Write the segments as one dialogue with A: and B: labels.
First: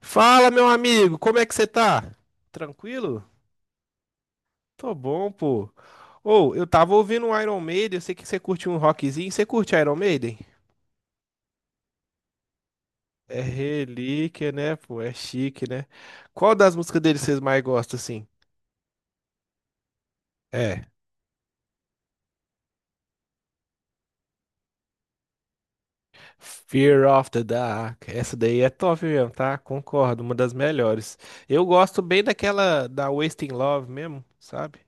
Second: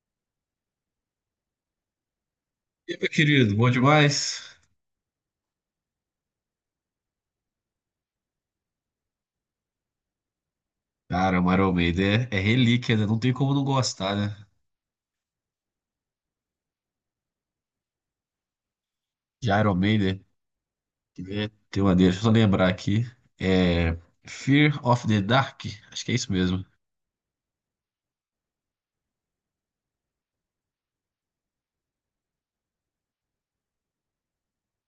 A: Fala, meu amigo, como é que você tá?
B: E aí, meu
A: Tranquilo?
B: querido, bom demais?
A: Tô bom, pô. Ou, eu tava ouvindo um Iron Maiden, eu sei que você curte um rockzinho. Você curte Iron Maiden?
B: Cara, o Iron Maiden é relíquia, né? Não tem
A: É
B: como não gostar, né?
A: relíquia, né, pô? É chique, né? Qual das músicas deles vocês mais gostam, assim?
B: De Iron Maiden,
A: É,
B: que né? Tem uma deixa eu só lembrar aqui. É Fear of the Dark, acho que é isso mesmo.
A: Fear of the Dark. Essa daí é top mesmo, tá? Concordo, uma das melhores. Eu gosto bem daquela da Wasting Love mesmo, sabe?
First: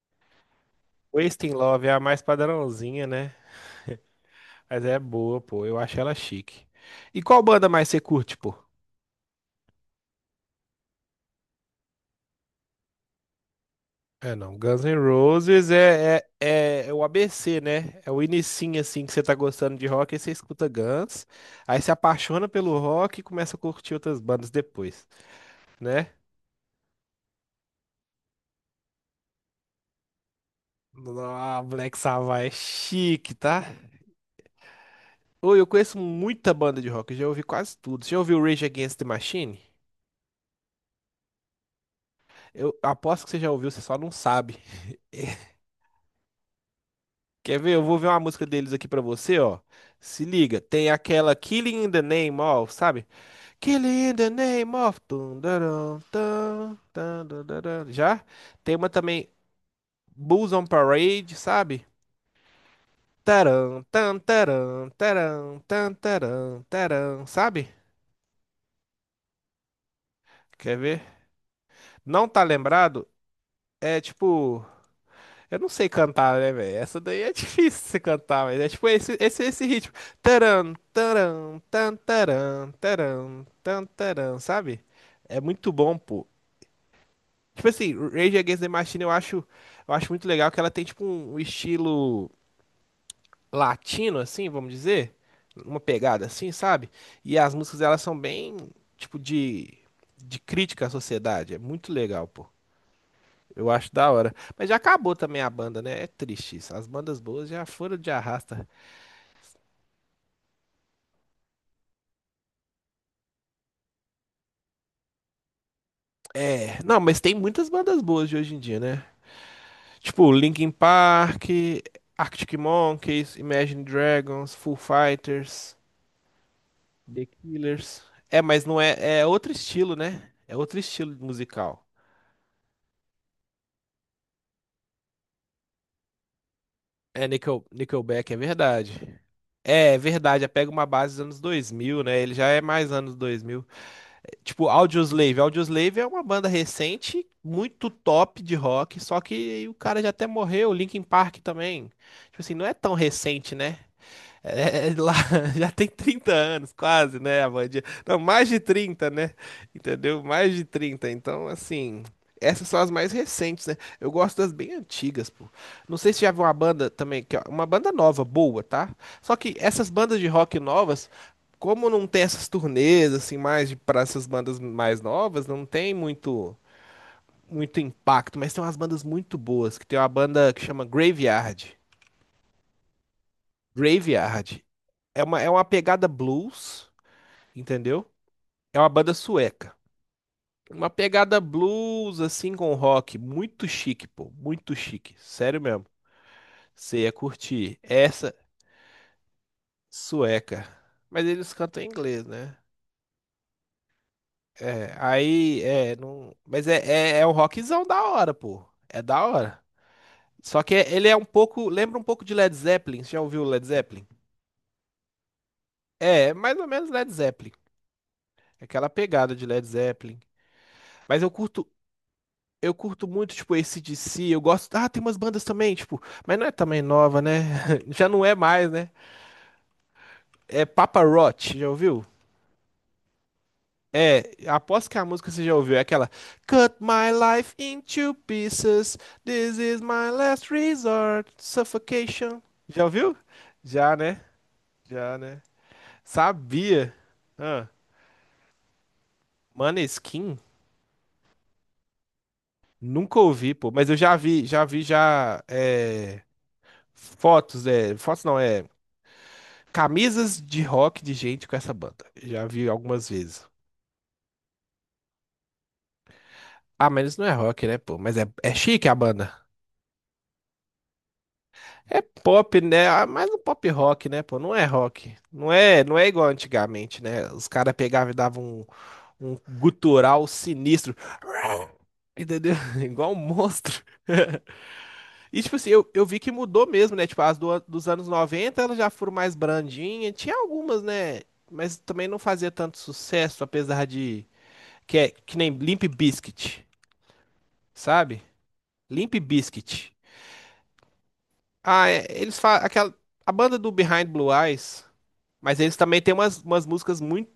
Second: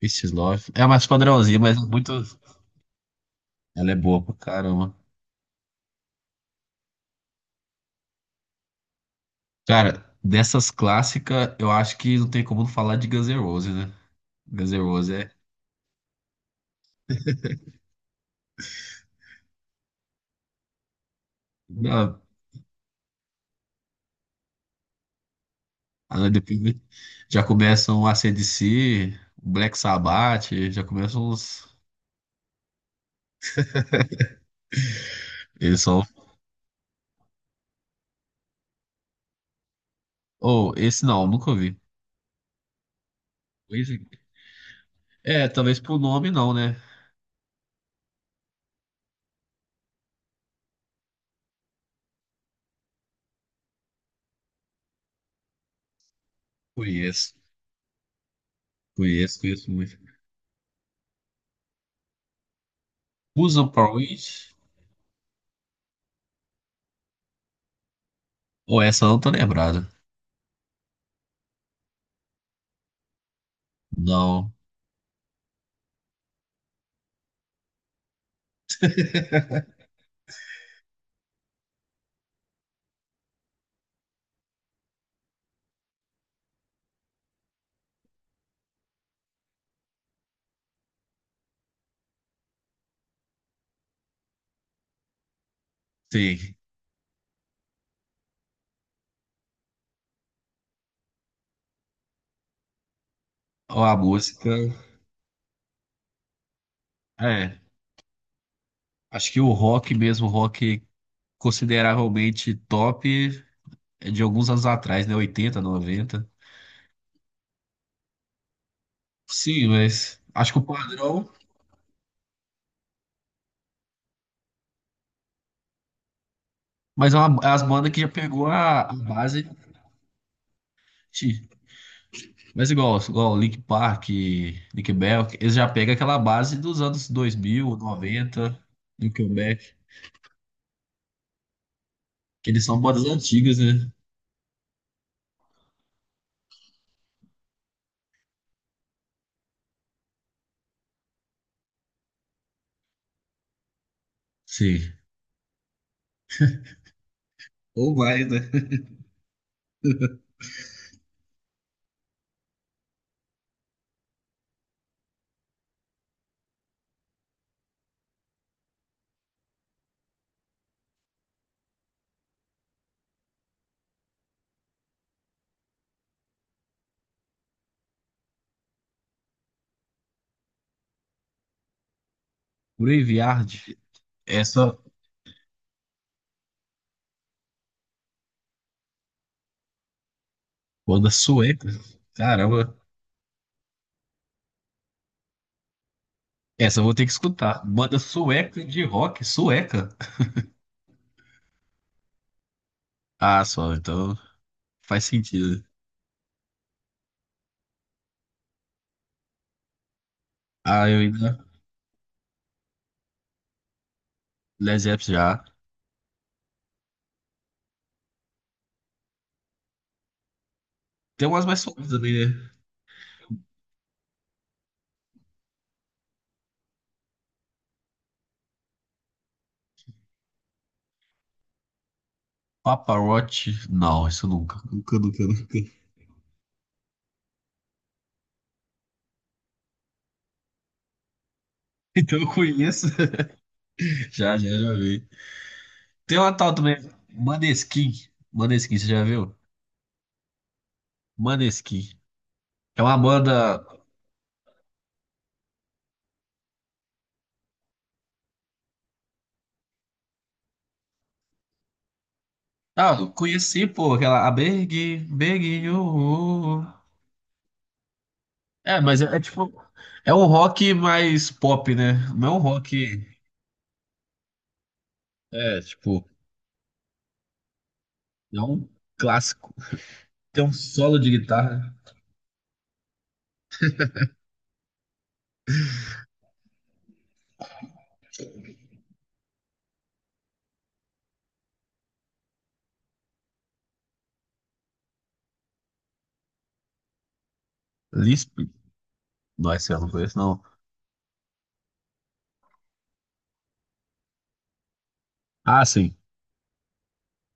B: This is Love. É a mais
A: Wasting
B: padrãozinha, mas é
A: Love é a
B: muito.
A: mais padrãozinha, né?
B: Ela é boa pra
A: Mas
B: caramba.
A: é boa, pô. Eu acho ela chique. E qual banda mais você curte, pô?
B: Cara, dessas clássicas, eu acho que não tem como não falar de Guns N' Roses, né?
A: É, não.
B: Guns N'
A: Guns N'
B: Roses é.
A: Roses é o ABC, né? É o inicinho, assim, que você tá gostando de rock, aí você escuta Guns, aí se
B: Ah,
A: apaixona pelo rock e começa a curtir outras bandas depois, né?
B: ah, depois já começam o AC/DC, Black Sabbath, já começam
A: Ah,
B: os.
A: Black Sabbath é chique, tá? Ô, eu
B: Eles
A: conheço
B: são
A: muita banda de rock, eu já ouvi quase tudo. Você já ouviu Rage Against the Machine?
B: Ou esse não, nunca ouvi.
A: Eu aposto que você já ouviu, você só
B: Esse-
A: não sabe.
B: É, É, talvez por nome não, né?
A: Quer ver? Eu vou ver uma música deles aqui pra você, ó. Se liga, tem aquela Killing in the Name of, sabe? Killing in the Name of. Tum, darum, tum, tum,
B: Conheço,
A: dum, darum. Já? Tem uma também,
B: conheço, conheço muito.
A: Bulls on Parade, sabe?
B: Busan
A: Taram, tam,
B: Point?
A: taram, taram, tam, taram, taram, sabe?
B: Ou essa eu não tô lembrado.
A: Quer ver? Não tá lembrado? É
B: Não,
A: tipo. Eu não sei cantar, né, velho? Essa daí é difícil você cantar, mas é tipo esse, esse, esse ritmo. Taran, taran, tan, taran, taran, tan, taran, sabe? É muito bom, pô. Tipo assim, Rage Against the Machine eu acho muito legal que ela tem tipo um estilo latino, assim, vamos dizer. Uma pegada assim,
B: sim.
A: sabe? E as músicas elas são bem, tipo, de crítica à sociedade. É muito legal, pô. Eu
B: Ou
A: acho
B: a
A: da hora.
B: música.
A: Mas já acabou também a banda, né? É triste isso. As bandas boas
B: É,
A: já foram de arrasta.
B: acho que o rock mesmo, rock consideravelmente top é de alguns anos atrás, né? 80, 90.
A: É, não, mas tem muitas bandas boas de hoje em dia, né?
B: Sim, mas
A: Tipo,
B: acho que o
A: Linkin
B: padrão.
A: Park, Arctic Monkeys, Imagine Dragons, Foo Fighters,
B: Mas é
A: The
B: é as bandas que
A: Killers.
B: já
A: É,
B: pegou
A: mas não
B: a
A: é, é
B: base.
A: outro estilo, né? É outro estilo musical.
B: Mas igual Linkin Park, Nickelback, eles já pegam aquela base dos anos
A: É, Nickel,
B: 2000,
A: Nickelback, é
B: 90.
A: verdade.
B: Nickelback,
A: É verdade, já pega uma base dos anos 2000, né? Ele já
B: que
A: é
B: eles são
A: mais
B: bandas
A: anos
B: antigas,
A: 2000.
B: né?
A: Tipo, Audioslave. Audioslave é uma banda recente, muito top de rock, só que o cara já até morreu, Linkin Park também. Tipo assim, não é tão recente, né? É
B: Sim.
A: lá já tem 30 anos, quase, né, a bandinha?
B: Ou
A: Não,
B: mais, né?
A: mais de 30, né? Entendeu? Mais de trinta. Então, assim, essas são as mais recentes, né? Eu gosto das bem antigas, pô. Não sei se já viu uma banda também, que é uma banda nova, boa, tá? Só que essas bandas de rock novas, como não tem essas turnês, assim, mais de, para essas bandas mais novas, não tem muito, muito impacto, mas tem umas bandas muito boas, que tem uma banda que chama Graveyard.
B: Graveyard,
A: Graveyard
B: essa
A: é uma pegada blues, entendeu? É uma banda sueca. Uma
B: banda
A: pegada
B: sueca,
A: blues, assim, com
B: caramba,
A: rock. Muito chique, pô. Muito chique. Sério mesmo.
B: essa eu vou
A: Você
B: ter
A: ia
B: que escutar.
A: curtir.
B: Banda
A: Essa
B: sueca de rock, sueca.
A: sueca. Mas eles cantam em inglês, né?
B: Ah, só, então
A: É,
B: faz
A: aí,
B: sentido.
A: é, não. Mas é, é, é um rockzão da hora, pô. É da hora. Só que
B: Ah, eu
A: ele é um
B: ainda,
A: pouco. Lembra um pouco de Led Zeppelin. Você já ouviu Led Zeppelin?
B: Led Zeppelin já.
A: É, é mais ou menos Led Zeppelin. Aquela pegada de Led Zeppelin. Mas
B: Tem
A: eu
B: umas mais
A: curto,
B: suaves também, né?
A: Eu curto muito, tipo, esse AC/DC, eu gosto. Ah, tem umas bandas também, tipo, mas não é também nova, né? Já não é mais, né? É Papa Roach, já ouviu?
B: Papa Roach, não, isso
A: É,
B: nunca,
A: aposto que
B: nunca,
A: a
B: nunca,
A: música você já
B: nunca.
A: ouviu, é aquela Cut my life into pieces, this is my last resort,
B: Então eu
A: suffocation. Já
B: conheço,
A: ouviu? Já, né?
B: já, já, já vi.
A: Já, né?
B: Tem uma tal também,
A: Sabia. Ah,
B: Maneskin. Maneskin, você já viu?
A: Maneskin?
B: Maneskin. É uma
A: Nunca ouvi,
B: banda.
A: pô, mas eu já vi já é, fotos não, é camisas de rock de gente com essa banda. Já vi
B: Ah,
A: algumas
B: eu
A: vezes.
B: conheci, pô, aquela. A Big, Big.
A: Ah, mas isso não é rock, né, pô? Mas é
B: É,
A: chique a
B: mas é
A: banda.
B: tipo. É um rock mais pop, né?
A: É
B: Não é um
A: pop, né?
B: rock.
A: Ah, mas um pop rock, né, pô? Não é rock. Não
B: É,
A: é, não é
B: tipo.
A: igual antigamente, né? Os caras pegavam e
B: É
A: davam
B: um
A: um
B: clássico.
A: gutural
B: Tem um
A: sinistro.
B: solo de guitarra.
A: Entendeu? Igual um monstro. E, tipo assim, eu vi que mudou mesmo, né? Tipo, as do, dos anos 90 elas já foram mais brandinhas. Tinha algumas, né? Mas também não fazia tanto sucesso, apesar de que é que nem Limp Bizkit, sabe?
B: Lisp?
A: Limp
B: Nossa, eu não
A: Bizkit.
B: conheço, não.
A: Ah, é, eles falam aquela a banda do Behind Blue Eyes, mas
B: Ah,
A: eles
B: sim.
A: também têm umas músicas muito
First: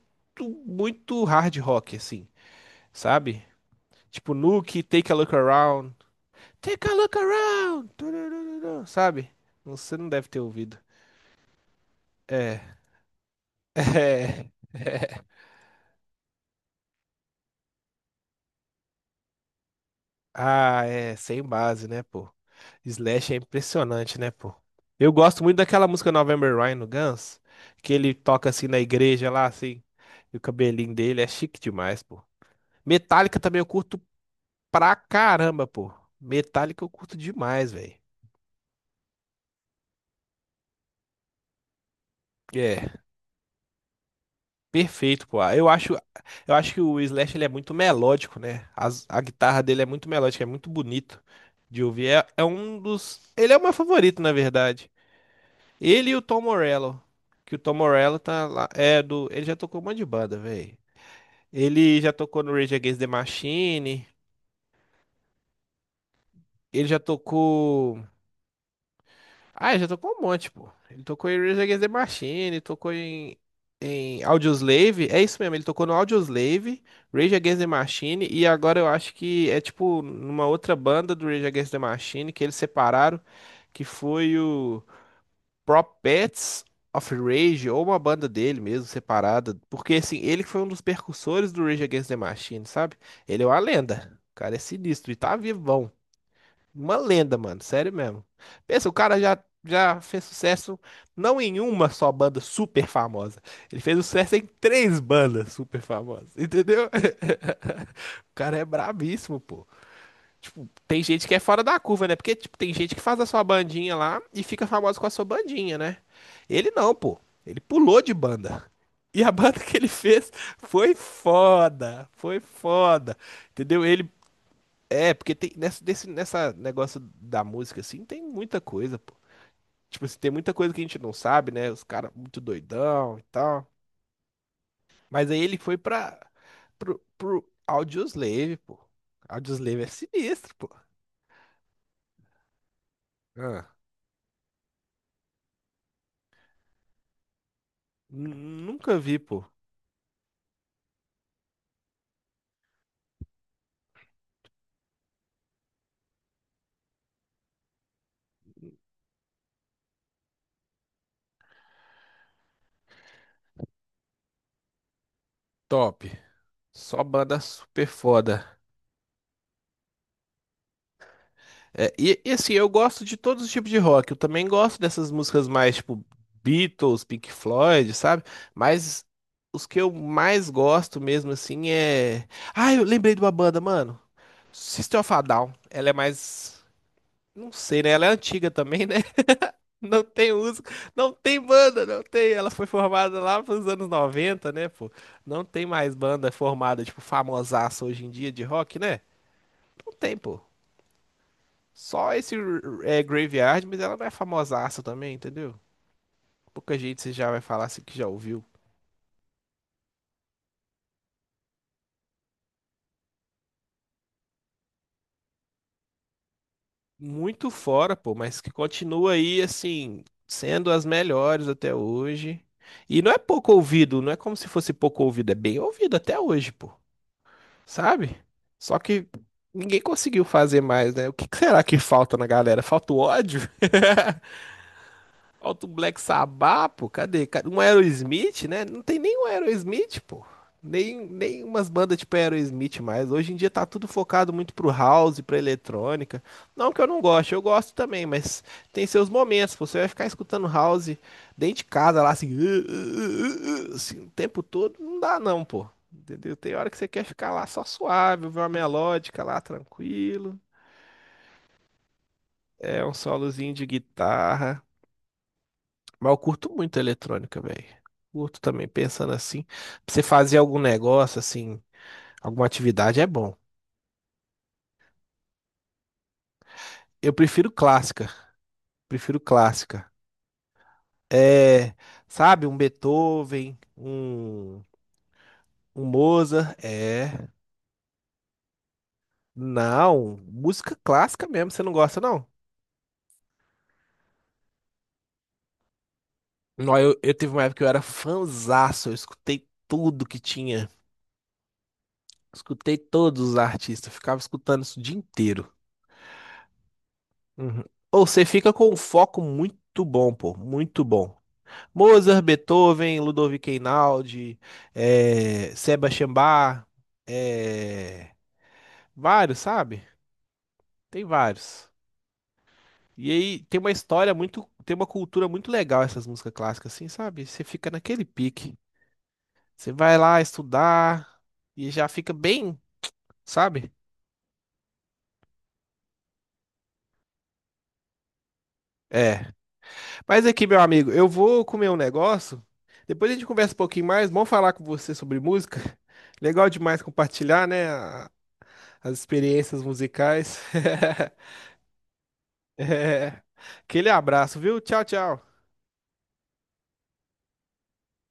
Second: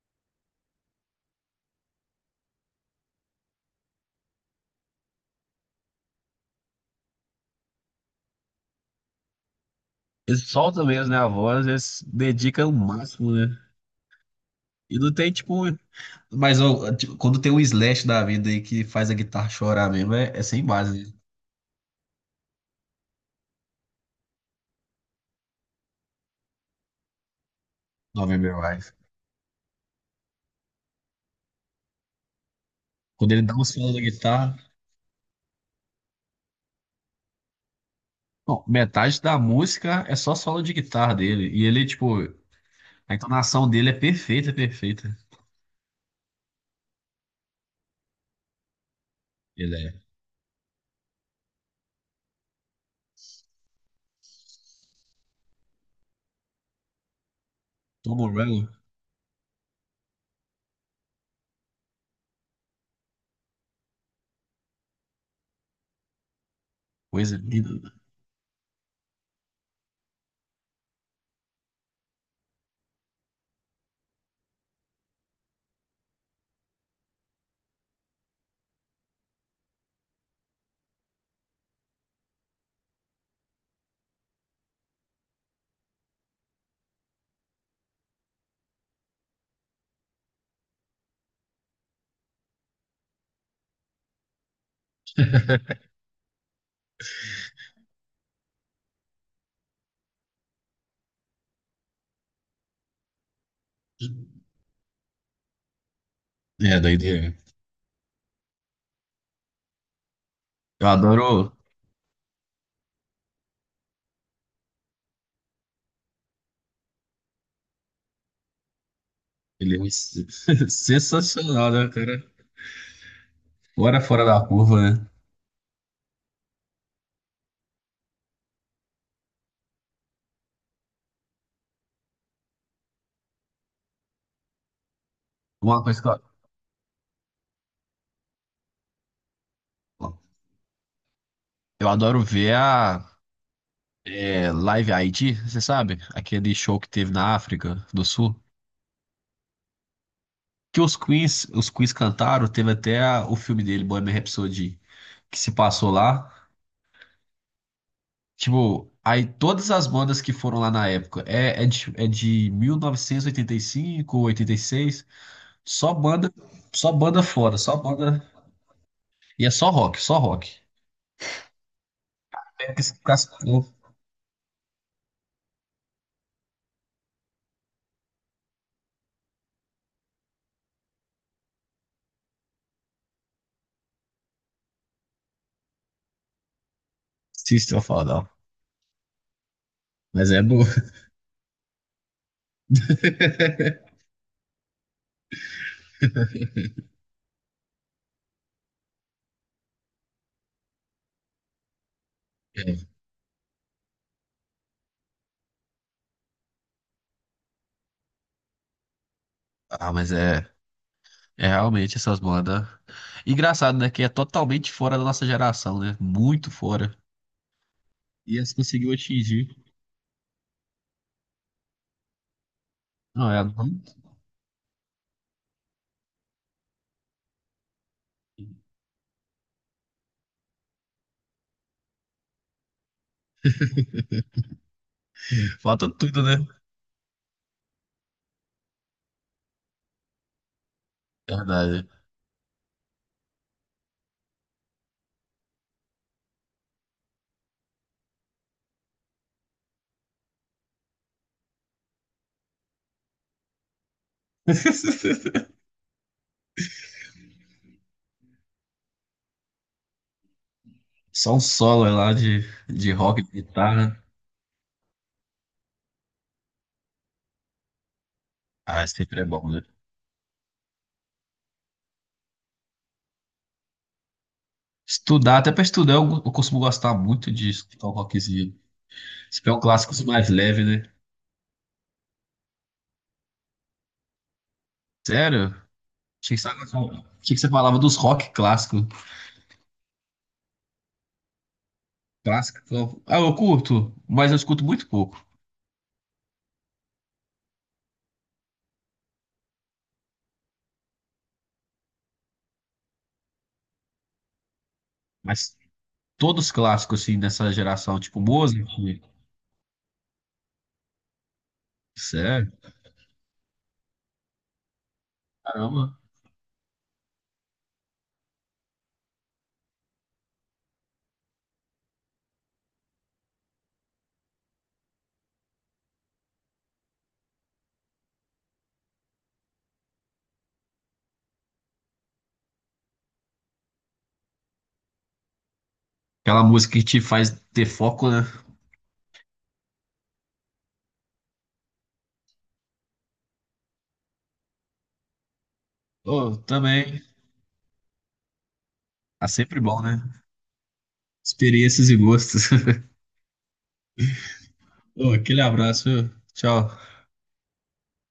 A: muito hard rock, assim, sabe? Tipo Nuke, Take a Look Around, Take a Look Around, turururu, sabe? Você não deve ter
B: Eles
A: ouvido.
B: soltam mesmo, né? A voz, eles dedicam o
A: É,
B: máximo, né?
A: é.
B: E não tem, tipo, Mas ó, tipo, quando tem um Slash da vida aí que faz a guitarra chorar mesmo, é sem
A: Ah,
B: base, né?
A: é, sem base, né, pô? Slash é impressionante, né, pô? Eu gosto muito daquela música November Rain no Guns, que ele toca
B: November
A: assim na
B: Rise.
A: igreja lá, assim, e o cabelinho dele é chique demais, pô.
B: Quando
A: Metallica
B: ele dá
A: também
B: um
A: eu
B: solo da
A: curto
B: guitarra.
A: pra caramba, pô. Metallica eu curto demais, velho.
B: Bom, metade da música é só solo de guitarra dele. E ele, tipo,
A: É,
B: a entonação dele é perfeita, perfeita.
A: perfeito, pô. Eu acho que o Slash ele é muito melódico, né? A guitarra
B: Ele
A: dele é
B: é
A: muito melódica, é muito bonito de ouvir. É, é um dos, ele é o meu favorito, na verdade. Ele e o Tom Morello. Que o Tom
B: Tom
A: Morello tá
B: Morello,
A: lá. É do. Ele já tocou um monte de banda, velho. Ele já tocou no Rage Against the Machine. Ele já
B: coisa linda.
A: tocou. Ah, ele já tocou um monte, pô. Ele tocou em Rage Against the Machine, tocou em. Em Audioslave, é isso mesmo, ele tocou no Audioslave, Rage Against the Machine, e agora eu acho que é tipo numa outra banda do Rage Against the Machine que eles separaram, que foi o. Prophets of Rage, ou uma banda dele mesmo, separada. Porque, assim, ele que foi um dos percussores do Rage Against the Machine, sabe? Ele é uma lenda. O cara é sinistro e tá vivão. Uma lenda, mano. Sério mesmo. Pensa, o cara já fez sucesso não em uma só banda super famosa. Ele fez sucesso em três bandas super famosas,
B: É,
A: entendeu?
B: doideira.
A: O cara é brabíssimo, pô. Tipo,
B: Eu
A: tem gente que é
B: adoro.
A: fora da curva, né? Porque, tipo, tem gente que faz a sua bandinha lá e fica famoso com a sua bandinha, né? Ele não, pô. Ele pulou de banda. E a banda que
B: Ele é um
A: ele fez foi
B: sensacional, né,
A: foda.
B: cara?
A: Foi foda. Entendeu?
B: Agora
A: Ele.
B: fora da curva, né?
A: É, porque tem nessa, desse, nessa negócio da música, assim, tem muita coisa, pô. Tipo assim, tem muita coisa que a gente não sabe, né? Os caras muito doidão e tal. Mas aí ele foi
B: Uma coisa que
A: pra. Pro Audioslave, pô. Audioslave é
B: eu,
A: sinistro, pô.
B: eu adoro ver a
A: Ah.
B: Live Aid, você sabe? Aquele show que teve na África do
A: N-
B: Sul.
A: Nunca vi, pô.
B: Que os Queens cantaram, teve até o filme dele, Bohemian Rhapsody, que se passou lá. Tipo, aí todas as bandas que foram lá na época, é de 1985, 86, só
A: Top.
B: banda, só
A: Só
B: banda
A: banda
B: fora, só
A: super
B: banda.
A: foda.
B: E é só rock, só rock.
A: É, e assim, eu
B: É que se
A: gosto de
B: ficasse-
A: todos os tipos de rock. Eu também gosto dessas músicas mais tipo Beatles, Pink Floyd, sabe? Mas os que eu mais gosto mesmo assim é. Ah, eu lembrei de uma banda, mano. System of a Down. Ela é mais. Não
B: System
A: sei, né?
B: of a
A: Ela é
B: Down.
A: antiga também, né? Não
B: Mas
A: tem
B: é boa.
A: música, não tem banda, não tem. Ela foi formada lá pros anos noventa né, pô? Não tem mais banda formada, tipo, famosaça hoje em dia de rock, né? Não tem, pô. Só esse
B: É.
A: é, Graveyard, mas ela não é famosaça também, entendeu? Pouca gente você já vai falar assim que já ouviu.
B: Ah, mas é. É, realmente, essas bandas. Engraçado, né? Que é totalmente fora da nossa geração, né? Muito fora.
A: Muito fora, pô,
B: E
A: mas que
B: essa conseguiu
A: continua aí,
B: atingir.
A: assim, sendo as melhores até hoje. E não é
B: Não, é.
A: pouco
B: Não-
A: ouvido, não é como se fosse pouco ouvido, é bem ouvido até hoje, pô. Sabe? Só que ninguém conseguiu fazer mais, né? O que que será que falta na galera? Falta o ódio? Falta o
B: Falta
A: Black
B: tudo, né?
A: Sabbath, pô. Cadê? Ca- Um Aerosmith, né? Não tem nem um Aerosmith, pô. Nem umas
B: Verdade.
A: bandas tipo Aerosmith mais. Hoje em dia tá tudo focado muito pro house, pra eletrônica. Não que eu não goste, eu gosto também, mas tem seus momentos. Você vai ficar escutando house dentro de casa lá, assim, uh, assim, o tempo todo, não dá não, pô. Entendeu? Tem hora que você quer ficar lá só suave, ouvir uma melódica lá, tranquilo.
B: Só um solo lá de,
A: É
B: de
A: um
B: rock, de
A: solozinho de
B: guitarra.
A: guitarra. Mas eu curto muito a eletrônica, velho. Curto também,
B: Ah,
A: pensando
B: sempre é
A: assim.
B: bom, né?
A: Pra você fazer algum negócio, assim, alguma atividade é bom.
B: Estudar, até pra estudar, eu costumo gostar
A: Eu
B: muito de
A: prefiro
B: escutar um
A: clássica.
B: rockzinho.
A: Prefiro
B: Se pegar um
A: clássica.
B: clássico mais leve, né?
A: É, sabe, um Beethoven, um,
B: Sério?
A: um
B: Achei que você,
A: Mozart. É.
B: achei que você falava dos rock clássicos.
A: Não, música clássica mesmo, você não gosta, não?
B: Clássico. Ah, eu curto, mas eu escuto muito pouco.
A: Não, eu tive uma época que eu era fanzaço, eu escutei tudo que tinha. Escutei todos os artistas, ficava escutando isso o dia inteiro.
B: Mas todos clássicos, assim, dessa
A: Uhum.
B: geração.
A: Ou
B: Tipo,
A: você fica
B: Mozart.
A: com um foco muito bom, pô, muito bom. Mozart,
B: Sério?
A: Beethoven, Ludovico Einaudi,
B: Caramba.
A: Sebastian Bach, eh, vários, sabe? Tem vários. E aí tem uma história muito, tem uma cultura muito legal essas músicas clássicas, assim, sabe? Você fica naquele pique. Você vai lá estudar e já fica bem, sabe?
B: Aquela música que te faz ter foco, né?
A: É. Mas aqui, meu amigo, eu vou comer um negócio. Depois a gente conversa um pouquinho mais. Vamos falar com você sobre música.
B: Oh,
A: Legal demais
B: também.
A: compartilhar, né? a- As
B: Tá sempre
A: experiências
B: bom, né?
A: musicais.
B: Experiências e gostos.
A: É. Aquele abraço, viu? Tchau,
B: Ô,
A: tchau.
B: aquele abraço, viu? Tchau.